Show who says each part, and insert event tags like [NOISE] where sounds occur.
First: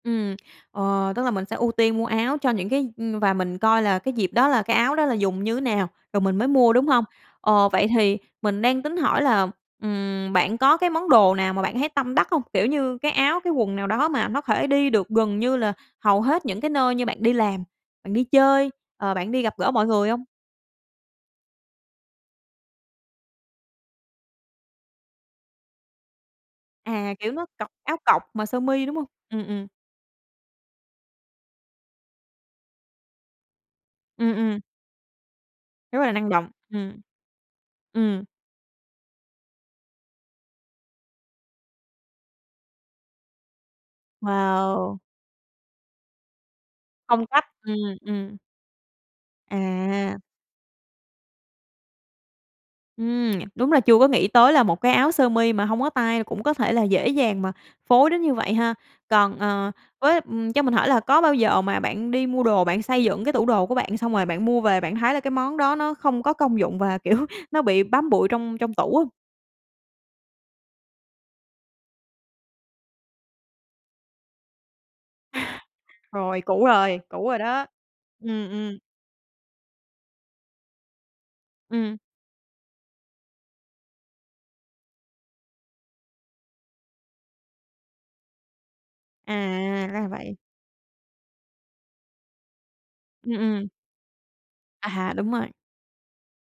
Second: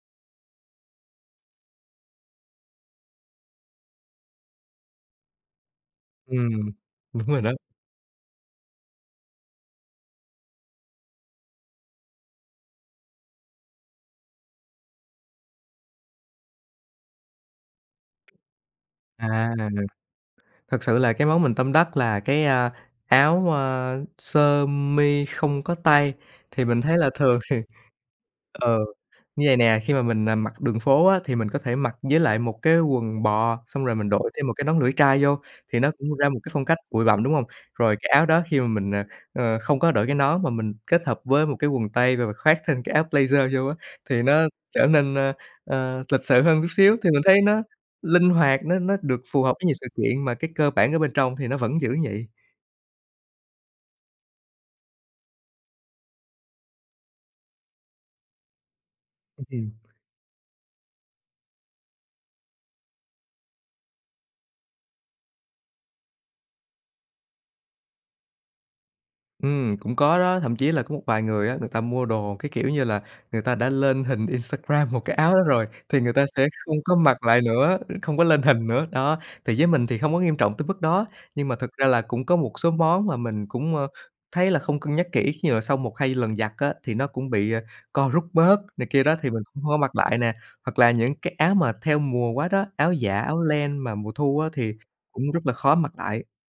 Speaker 1: Ừm, ờ, tức là mình sẽ ưu tiên mua áo cho những cái ừm, và mình coi là cái dịp đó là cái áo đó là dùng như nào, rồi mình mới
Speaker 2: Ừm,
Speaker 1: mua, đúng hông?
Speaker 2: đúng rồi đó.
Speaker 1: Ờ, vậy thì mình đang tính hỏi là, ừm, bạn có cái món đồ nào mà bạn thấy tâm đắc hông, kiểu như, cái áo cái quần nào đó mà nó thể đi được gần như là hầu hết những cái nơi như bạn đi làm, bạn đi chơi, ờ, bạn đi
Speaker 2: À,
Speaker 1: gặp gỡ mọi người hông?
Speaker 2: thực sự là cái món mình tâm đắc là cái, a, áo, a, sơ mi không có tay thì mình thấy là
Speaker 1: À, kiểu,
Speaker 2: thường
Speaker 1: nó
Speaker 2: thì
Speaker 1: cộc áo cộc mà sơ
Speaker 2: ờ,
Speaker 1: mi, đúng hông? Ừm,
Speaker 2: như vầy
Speaker 1: ừm.
Speaker 2: nè, khi mà mình, à, mặc đường phố á thì mình có thể mặc với lại một cái quần bò xong rồi mình đội
Speaker 1: Ừm,
Speaker 2: thêm một
Speaker 1: ừm.
Speaker 2: cái nón lưỡi trai vô thì nó
Speaker 1: Rất là
Speaker 2: cũng ra
Speaker 1: năng
Speaker 2: một
Speaker 1: động,
Speaker 2: cái phong cách
Speaker 1: ừm.
Speaker 2: bụi bặm, đúng hông? Rồi cái
Speaker 1: Ừm.
Speaker 2: áo đó khi mà mình, ờ, ơ, không có đội cái nón mà mình kết hợp với một cái quần tây và khoác thêm cái áo blazer vô á, thì nó trở
Speaker 1: Wow!
Speaker 2: nên, ơ, ơ, lịch sự hơn chút xíu thì mình
Speaker 1: Phong
Speaker 2: thấy
Speaker 1: cách,
Speaker 2: nó
Speaker 1: ừm,
Speaker 2: linh
Speaker 1: ừm.
Speaker 2: hoạt, nó nó được phù hợp với nhiều sự
Speaker 1: À.
Speaker 2: kiện mà cái cơ bản ở bên trong thì nó vẫn giữ vậy.
Speaker 1: Ừm, [SMACKS LIPS] đúng là chưa có nghĩ tới là một cái áo sơ mi mà hông có tay cũng có thể là dễ dàng mà phối đến như vậy ha. Còn,
Speaker 2: Ư, ừm.
Speaker 1: ờ, với, ừm, cho mình hỏi là có bao giờ mà bạn đi mua đồ bạn xây dựng cái tủ đồ của bạn xong rồi bạn mua về bạn thấy là cái món đó nó không có công dụng và, kiểu, nó bị bám bụi trong trong tủ hông?
Speaker 2: Ừm, cũng có đó, thậm chí là có một vài người á, người ta mua đồ, cái kiểu như là, người ta đã lên hình Instagram một cái áo đó rồi
Speaker 1: [LAUGHS]
Speaker 2: thì người ta
Speaker 1: Rồi,
Speaker 2: sẽ
Speaker 1: cũ
Speaker 2: không có
Speaker 1: rồi,
Speaker 2: mặc
Speaker 1: cũ rồi
Speaker 2: lại
Speaker 1: đó,
Speaker 2: nữa, không có lên
Speaker 1: ừm,
Speaker 2: hình
Speaker 1: ừm.
Speaker 2: nữa, đó, thì với mình thì không có nghiêm trọng tới mức đó nhưng mà thực ra
Speaker 1: Ừm.
Speaker 2: là cũng có một số món mà mình cũng, ơ, thấy là không cân nhắc kỹ khi mà sau 1, 2 lần giặt á, thì nó cũng bị, ờ, co rút bớt này kia đó thì mình cũng hông có
Speaker 1: À,
Speaker 2: mặc
Speaker 1: ra là
Speaker 2: lại nè,
Speaker 1: vậy.
Speaker 2: hoặc là những cái áo mà theo mùa quá đó, áo dạ,
Speaker 1: Ừm,
Speaker 2: áo
Speaker 1: ừm.
Speaker 2: len mà mùa thu á thì
Speaker 1: À, đúng
Speaker 2: cũng rất
Speaker 1: rồi.
Speaker 2: là khó mặc lại.